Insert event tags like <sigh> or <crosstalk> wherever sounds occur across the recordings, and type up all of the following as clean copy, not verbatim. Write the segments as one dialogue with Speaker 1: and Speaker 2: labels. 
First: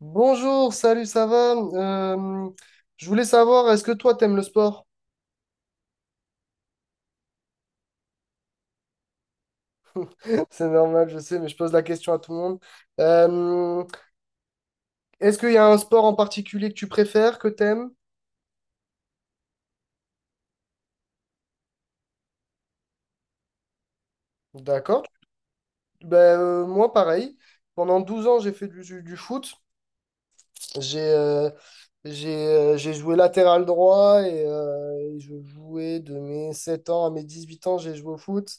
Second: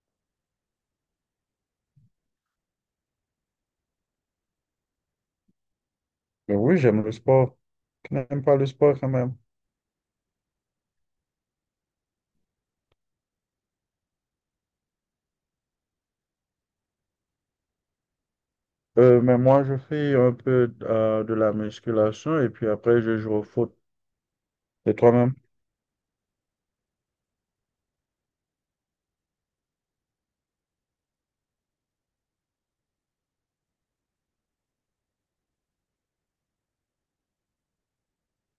Speaker 1: Bonjour, salut, ça va? Je voulais savoir, est-ce que toi, t'aimes le sport?
Speaker 2: Oui, j'aime le sport. Qui n'aime pas le sport quand même.
Speaker 1: <laughs> C'est normal, je sais, mais je pose la question à tout le monde. Euh, Est-ce qu'il y a un sport en particulier que tu préfères, que t'aimes?
Speaker 2: Mais moi, je fais un peu de la musculation et puis après, je joue au foot. Et
Speaker 1: D'accord.
Speaker 2: toi-même?
Speaker 1: Moi, pareil. Pendant 12 ans, j'ai fait du foot. J'ai euh, j'ai joué latéral droit et je jouais de mes 7 ans à mes 18 ans, j'ai joué au foot.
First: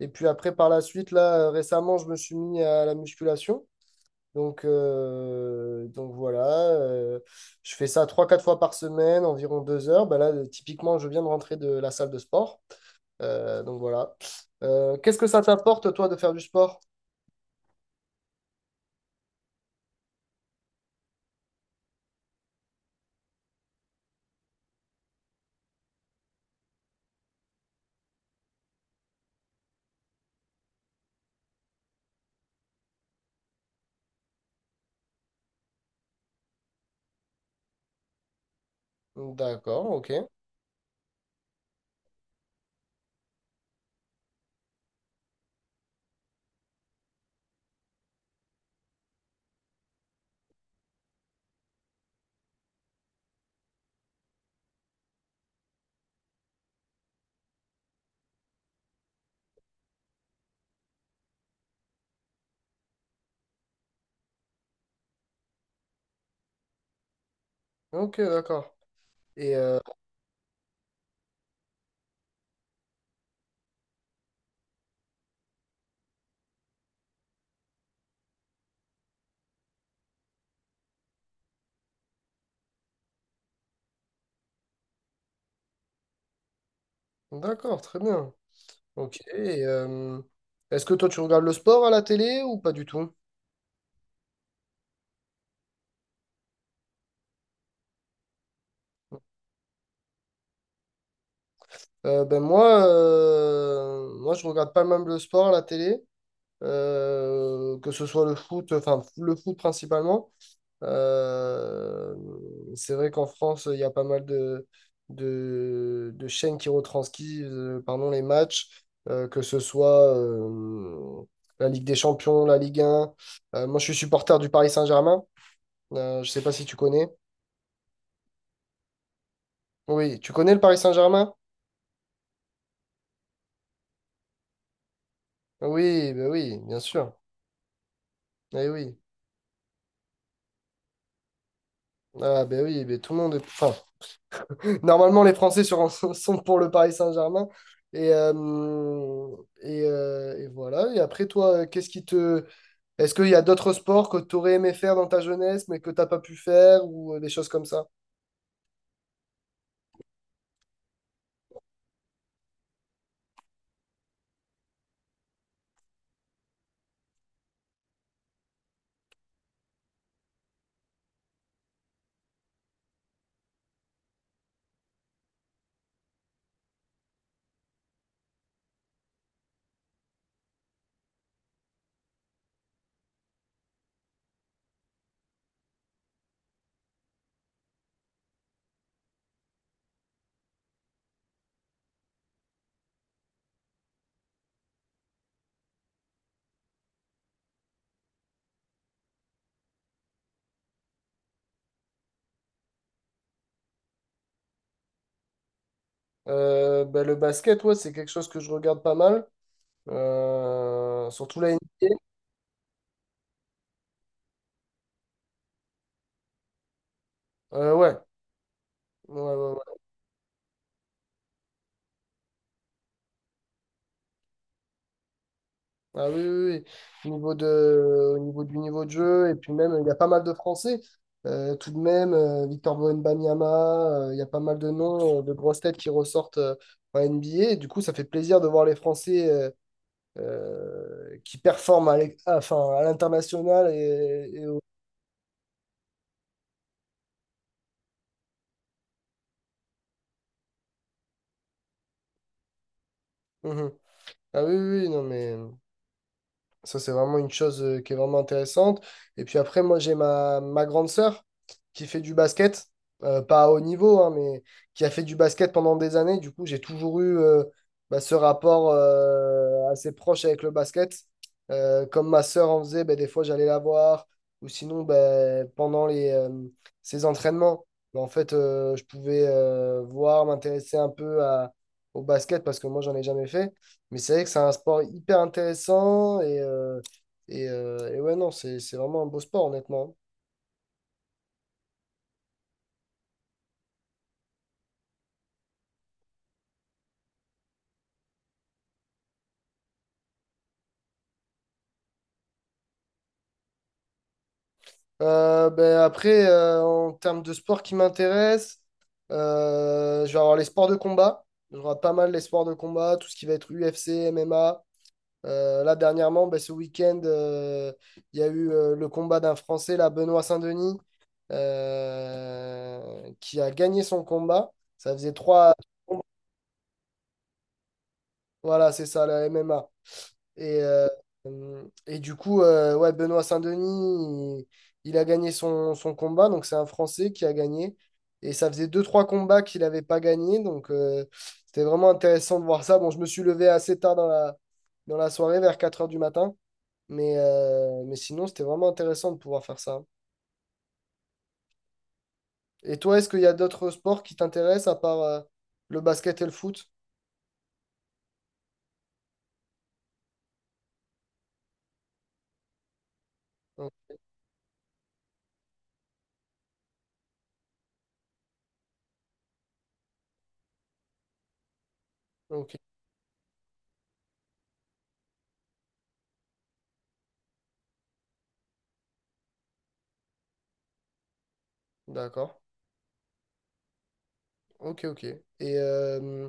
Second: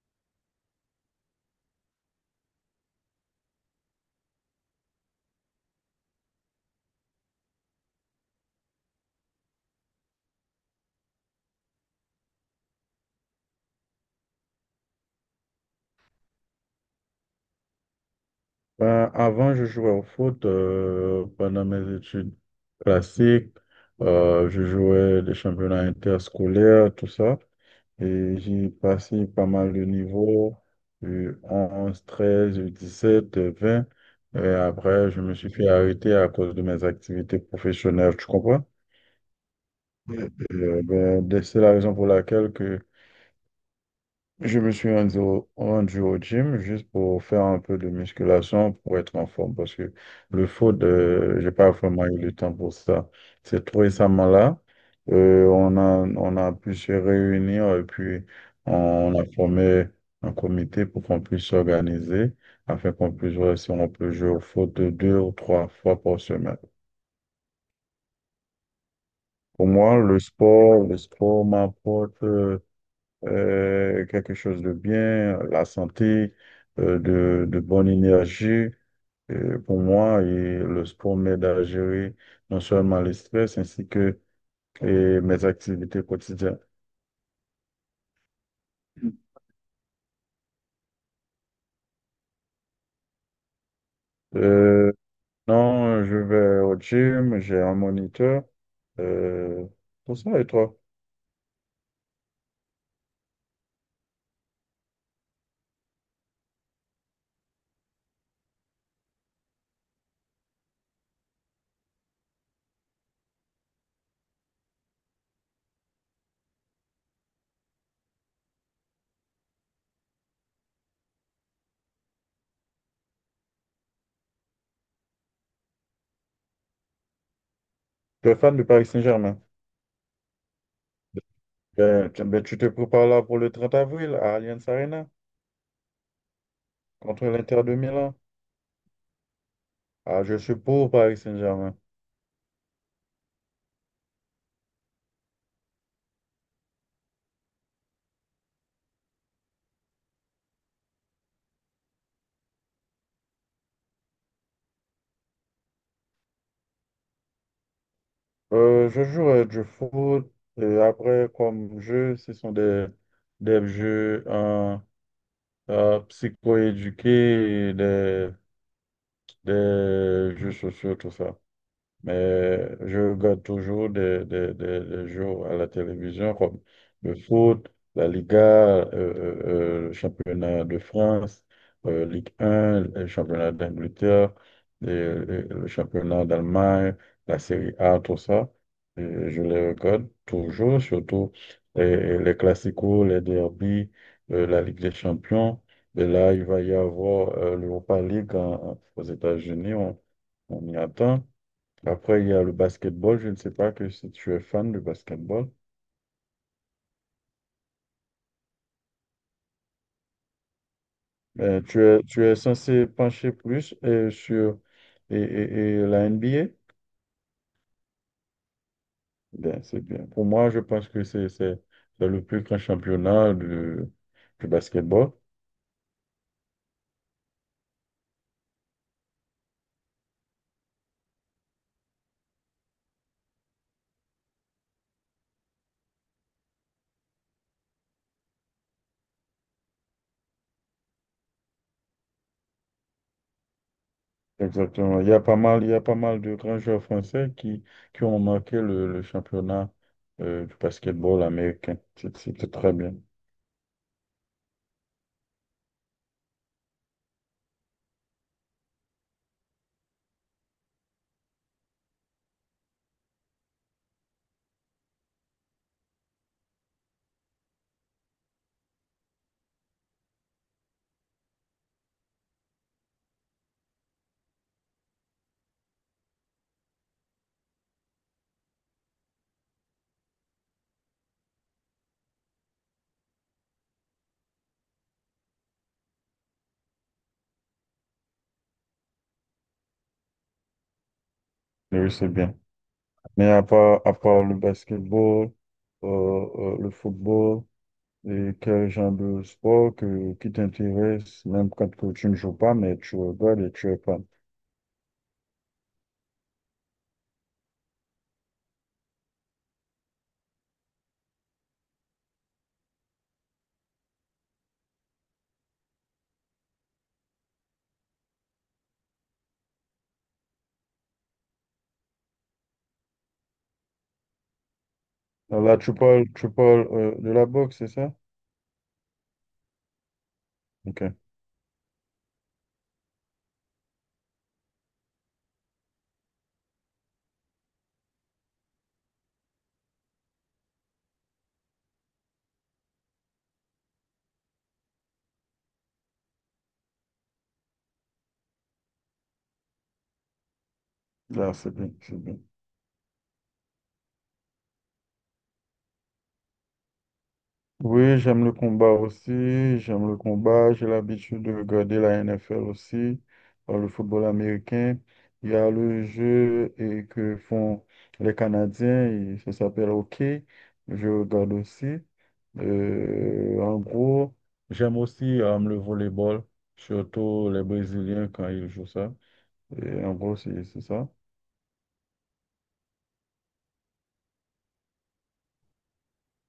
Speaker 1: Et puis après, par la suite, là, récemment, je me suis mis à la musculation. Donc voilà, euh, je fais ça trois quatre fois par semaine, environ 2 heures. Bah là, typiquement, je viens de rentrer de la salle de sport. Donc voilà. Qu'est-ce que ça t'apporte, toi, de faire du sport?
Speaker 2: Ben, avant, je jouais au foot pendant mes études classiques. Je jouais des championnats interscolaires, tout ça. Et j'ai passé pas mal de niveaux, U11 treize U7 U20. Et après, je me suis fait arrêter à cause de mes activités professionnelles, tu comprends?
Speaker 1: D'accord, ok.
Speaker 2: Ben, c'est la raison pour laquelle que je me suis rendu au gym juste pour faire un peu de musculation pour être en forme parce que le foot, j'ai pas vraiment eu le temps pour ça. C'est tout récemment là. Euh, on a, on a pu se réunir et puis on a formé un comité pour qu'on puisse s'organiser afin qu'on puisse voir si on peut jouer au foot deux ou trois fois par semaine.
Speaker 1: Ok, d'accord. Et
Speaker 2: Pour moi, le sport m'apporte quelque chose de bien, la santé, de bonne énergie pour moi. Et le sport m'aide à gérer non seulement les stress ainsi que et mes activités quotidiennes.
Speaker 1: d'accord, très bien. Ok. Et, est-ce que toi, tu regardes le sport à la télé ou pas du tout?
Speaker 2: Euh, non, je vais au gym, j'ai un moniteur. Euh, pour ça, et toi?
Speaker 1: Moi, je regarde pas même le sport à la télé, que ce soit le foot, enfin le foot principalement. Euh, c'est vrai qu'en France, il y a pas mal de, de chaînes qui retranscrivent, pardon, les matchs, que ce soit la Ligue des Champions, la Ligue 1. Moi, je suis supporter du Paris Saint-Germain. Je sais pas si tu connais.
Speaker 2: Tu es fan du Paris Saint-Germain?
Speaker 1: Oui, tu connais le Paris Saint-Germain?
Speaker 2: Ben, tu te prépares là pour le 30 avril à Allianz Arena
Speaker 1: Oui, ben oui, bien sûr.
Speaker 2: contre l'Inter de Milan.
Speaker 1: Eh oui.
Speaker 2: Ah, je suis pour Paris Saint-Germain.
Speaker 1: Ah ben oui, ben tout le monde est... Enfin, <laughs> normalement les <laughs> sont pour le Paris Saint-Germain. Et, et voilà. Et après toi, qu'est-ce qui te... Est-ce qu'il y a d'autres sports que tu aurais aimé faire dans ta jeunesse mais que t'as pas pu faire ou des choses comme ça?
Speaker 2: Je joue du foot et après, comme jeu, ce sont des jeux psychoéduqués, et des jeux sociaux, tout ça. Mais je regarde toujours des jeux à la télévision comme le foot, la Liga, le championnat de France, Ligue 1, le championnat d'Angleterre, le championnat d'Allemagne, la Série A, tout ça. Et je les regarde toujours, surtout les classicos, les derbies, la Ligue des Champions. Et là, il va y avoir l'Europa League aux États-Unis. On y attend. Après, il y a le basketball. Je ne sais pas que si tu es fan de basketball.
Speaker 1: Ben, le basket, ouais, c'est quelque chose que je regarde pas mal. Surtout la NBA.
Speaker 2: Tu es censé pencher plus sur et, et- et la N B A
Speaker 1: Ouais. Ouais, ouais,
Speaker 2: bien
Speaker 1: ouais.
Speaker 2: c'est bien. Pour moi, je pense que c'est le plus grand championnat du basketball.
Speaker 1: Ah oui, oui, oui. Au niveau du niveau de jeu, et puis même, il y a pas mal de Français. Tout de même, Victor Wembanyama, il y a pas mal de noms, de grosses têtes qui ressortent en NBA. Et du coup, ça fait plaisir de voir les Français qui performent enfin, à l'international.
Speaker 2: Exactement. Il y a pas mal de grands joueurs français qui ont marqué le championnat du basketball américain. C'est très bien.
Speaker 1: Mhm. Ah oui, oui, oui, non, mais. Ça, c'est vraiment une chose qui est vraiment intéressante. Et puis après, moi, j'ai ma grande sœur qui fait du basket, pas à haut niveau, hein, mais qui a fait du basket pendant des années. Du coup, j'ai toujours eu bah, ce rapport assez proche avec le basket. Comme ma sœur en faisait, bah, des fois, j'allais la voir. Ou sinon, bah, pendant ses entraînements, bah, en fait, je pouvais voir, m'intéresser un peu au basket parce que moi, j'en ai jamais fait. Mais c'est vrai que c'est un sport hyper intéressant et, et ouais, non, c'est vraiment un beau sport, honnêtement.
Speaker 2: Oui, c'est bien. Mais à part le basketball, le football, et quel genre de sport qui t'intéresse, même quand que tu ne joues pas, mais tu regardes et tu es fan.
Speaker 1: Ben après, en termes de sport qui m'intéresse, je vais avoir les sports de combat. Je regarde pas mal les sports de combat, tout ce qui va être UFC, MMA. Là, dernièrement, ben, ce week-end, il y a eu le combat d'un Français, là, Benoît Saint-Denis, qui a gagné son combat. Ça faisait
Speaker 2: Alors
Speaker 1: trois.
Speaker 2: là, tu parles de la boxe, c'est ça?
Speaker 1: Voilà, c'est ça, la MMA. Et, euh,
Speaker 2: Ok,
Speaker 1: et du coup, ouais, Benoît Saint-Denis, il a gagné son combat. Donc, c'est un Français qui a gagné. Et ça faisait deux trois combats qu'il n'avait pas gagné. Donc, c'était vraiment intéressant de voir ça. Bon, je me suis levé assez tard dans dans la soirée, vers 4 heures du matin. Mais sinon, c'était vraiment intéressant de pouvoir faire ça.
Speaker 2: là, c'est bien, c'est bien.
Speaker 1: Et toi, est-ce qu'il y a d'autres sports qui t'intéressent à part le basket et le foot?
Speaker 2: Oui, j'aime le combat aussi, j'aime le combat, j'ai l'habitude de regarder la NFL aussi, le
Speaker 1: Oh,
Speaker 2: football américain. Il y a le jeu et que font les Canadiens, et ça s'appelle hockey, je regarde aussi.
Speaker 1: ok,
Speaker 2: En gros, j'aime aussi le volleyball, surtout les Brésiliens quand ils jouent ça. Et en gros, c'est ça.
Speaker 1: d'accord. Ok, ok. Euh,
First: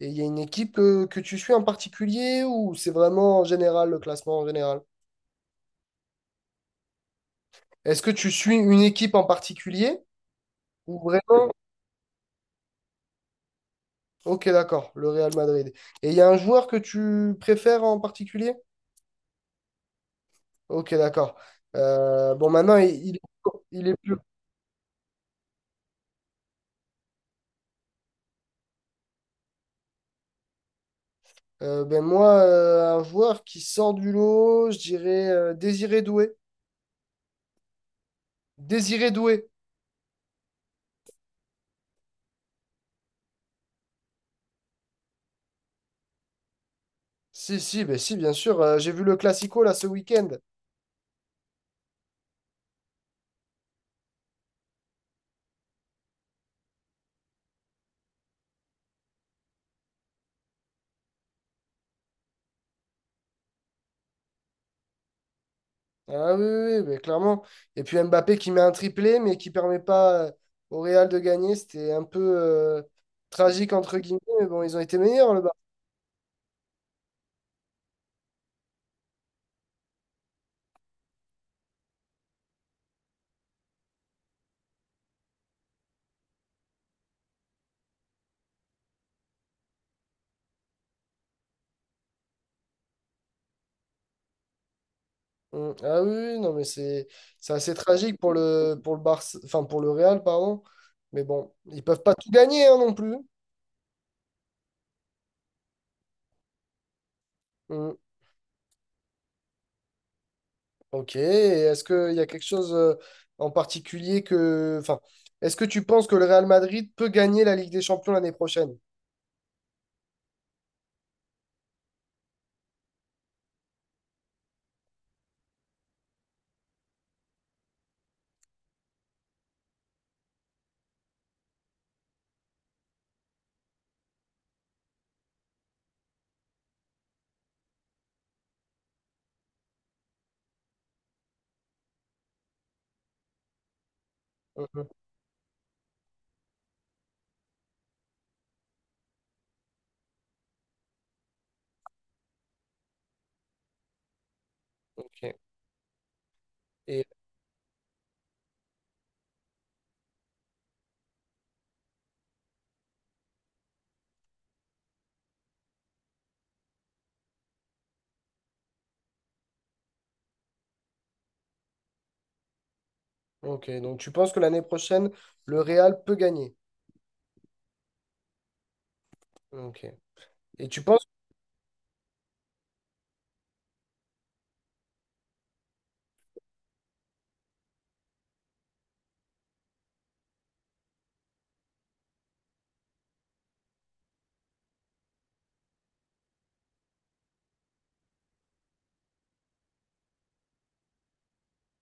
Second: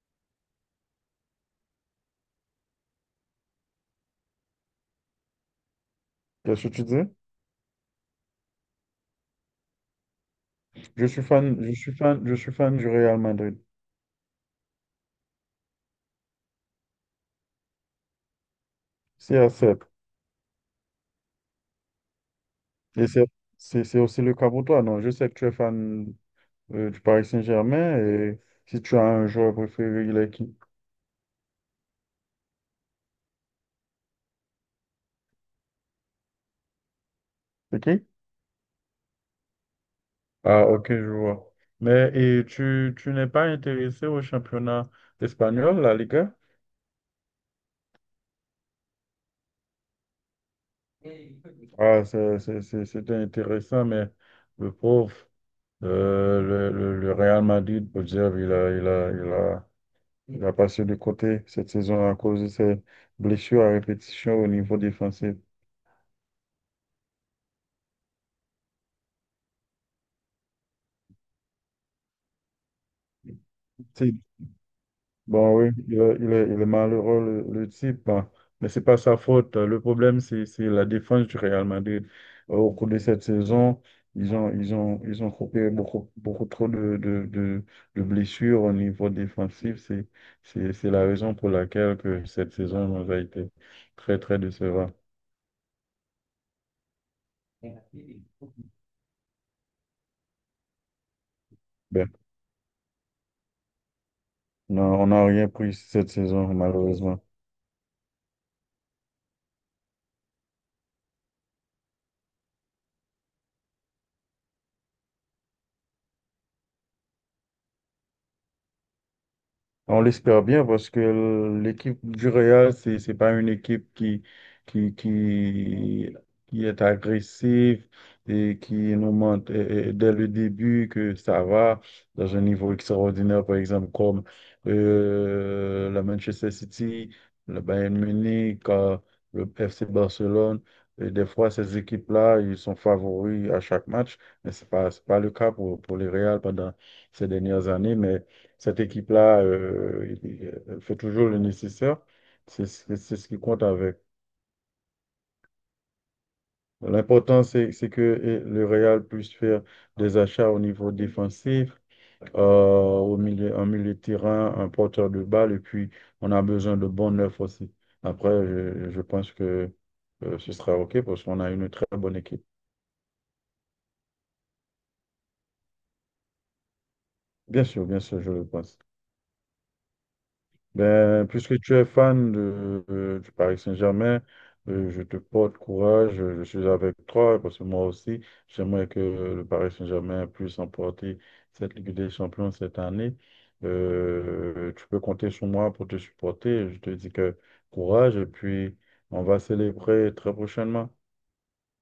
Speaker 1: et il y a une équipe que tu suis en particulier ou c'est vraiment en général le classement en général?
Speaker 2: Qu'est-ce que tu dis?
Speaker 1: Est-ce que tu suis une équipe en particulier ou
Speaker 2: Je suis
Speaker 1: vraiment?
Speaker 2: fan, je suis fan, je suis fan du Real Madrid.
Speaker 1: Ok, d'accord, le Real Madrid. Et il y a un joueur que tu préfères en particulier?
Speaker 2: C'est 7.
Speaker 1: Ok, d'accord. Bon, maintenant,
Speaker 2: Et
Speaker 1: il est
Speaker 2: c'est
Speaker 1: plus.
Speaker 2: aussi le cas pour toi, non? Je sais que tu es fan du Paris Saint-Germain et si tu as un joueur préféré, il est qui?
Speaker 1: Un joueur qui sort du lot, je dirais Désiré Doué.
Speaker 2: C'est qui?
Speaker 1: Désiré Doué.
Speaker 2: Ah, ok, je vois. Mais et tu n'es pas intéressé au championnat espagnol, la Liga?
Speaker 1: Si, si, ben si, bien sûr. Euh, j'ai vu le Classico là ce week-end.
Speaker 2: Ah, c'était intéressant, mais le pauvre, le Real Madrid, pour dire, il a passé de côté cette saison à cause de ses blessures à répétition au niveau défensif.
Speaker 1: Ah oui, oui, oui, mais clairement. Et puis Mbappé qui met un triplé, mais qui permet pas au Real de gagner. C'était un peu tragique, entre guillemets, mais bon, ils ont été meilleurs, le Bar.
Speaker 2: Bon, oui, il est malheureux, le type, hein. Mais c'est pas sa faute, hein. Le problème, c'est la défense du Real Madrid. Au cours de cette saison, ils ont coupé beaucoup, beaucoup trop de blessures au niveau défensif. C'est la raison pour laquelle que cette saison nous a été très, très décevante.
Speaker 1: Mm. Ah oui, oui, non, mais c'est assez tragique pour le Barça, enfin, pour le Real, pardon. Mais bon, ils peuvent
Speaker 2: Ben,
Speaker 1: pas tout gagner, hein, non plus.
Speaker 2: on n'a rien pris cette saison, malheureusement.
Speaker 1: Mm. Ok, et est-ce qu'il y a quelque chose en particulier que... Enfin, est-ce que tu penses que le Real Madrid peut gagner la Ligue des Champions l'année prochaine?
Speaker 2: On l'espère bien parce que l'équipe du Real, c'est pas une équipe qui, qui, qui est agressive et qui nous montre dès le début que ça va dans un niveau extraordinaire, par exemple, comme la Manchester City, le Bayern Munich, le FC Barcelone. Et des fois, ces équipes-là, ils sont favoris à chaque match, mais
Speaker 1: Mm, mm.
Speaker 2: c'est pas le cas pour les Real pendant ces dernières années, mais cette équipe-là, elle fait toujours le nécessaire. C'est ce qui compte avec.
Speaker 1: Ok. Et.
Speaker 2: L'important, c'est que le Real puisse faire des achats au niveau défensif, euh, en milieu de terrain, un porteur de balle, et puis on a besoin de bons neufs aussi. Après, je pense que ce sera OK parce qu'on a une très bonne équipe.
Speaker 1: Ok, donc tu penses que l'année prochaine, le Real peut gagner.
Speaker 2: Bien sûr, je le pense.
Speaker 1: Ok. Et tu penses...
Speaker 2: Ben, puisque tu es fan du Paris Saint-Germain, je te porte courage, je suis avec toi, parce que moi aussi, j'aimerais que le Paris Saint-Germain puisse emporter cette Ligue des Champions cette année. Tu peux compter sur moi pour te supporter. Je te dis que courage, et puis on va célébrer très prochainement.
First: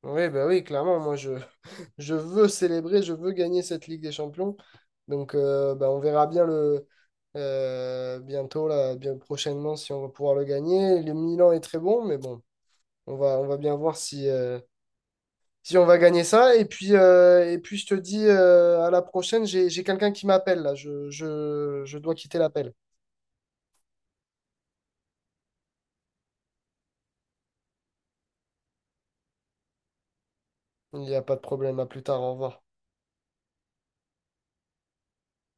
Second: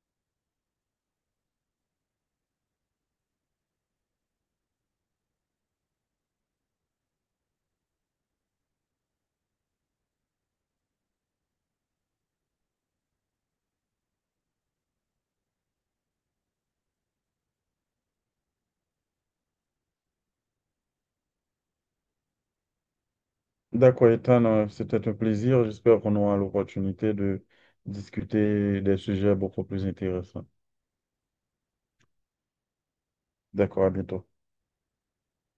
Speaker 1: Oui, bah oui, clairement, moi je, <laughs> je veux célébrer, je veux gagner cette Ligue des Champions. Donc bah, on verra bien le bientôt, là, bien prochainement, si on va pouvoir le gagner. Le Milan est très bon, mais bon, on va bien voir si, si on va gagner ça. Et puis je te dis à la prochaine, j'ai quelqu'un qui m'appelle là. Je dois quitter l'appel.
Speaker 2: D'accord, Ethan, c'était un plaisir. J'espère qu'on aura l'opportunité de discuter des sujets beaucoup plus intéressants.
Speaker 1: Il n'y a pas de problème, à plus tard, au revoir.
Speaker 2: D'accord, à bientôt.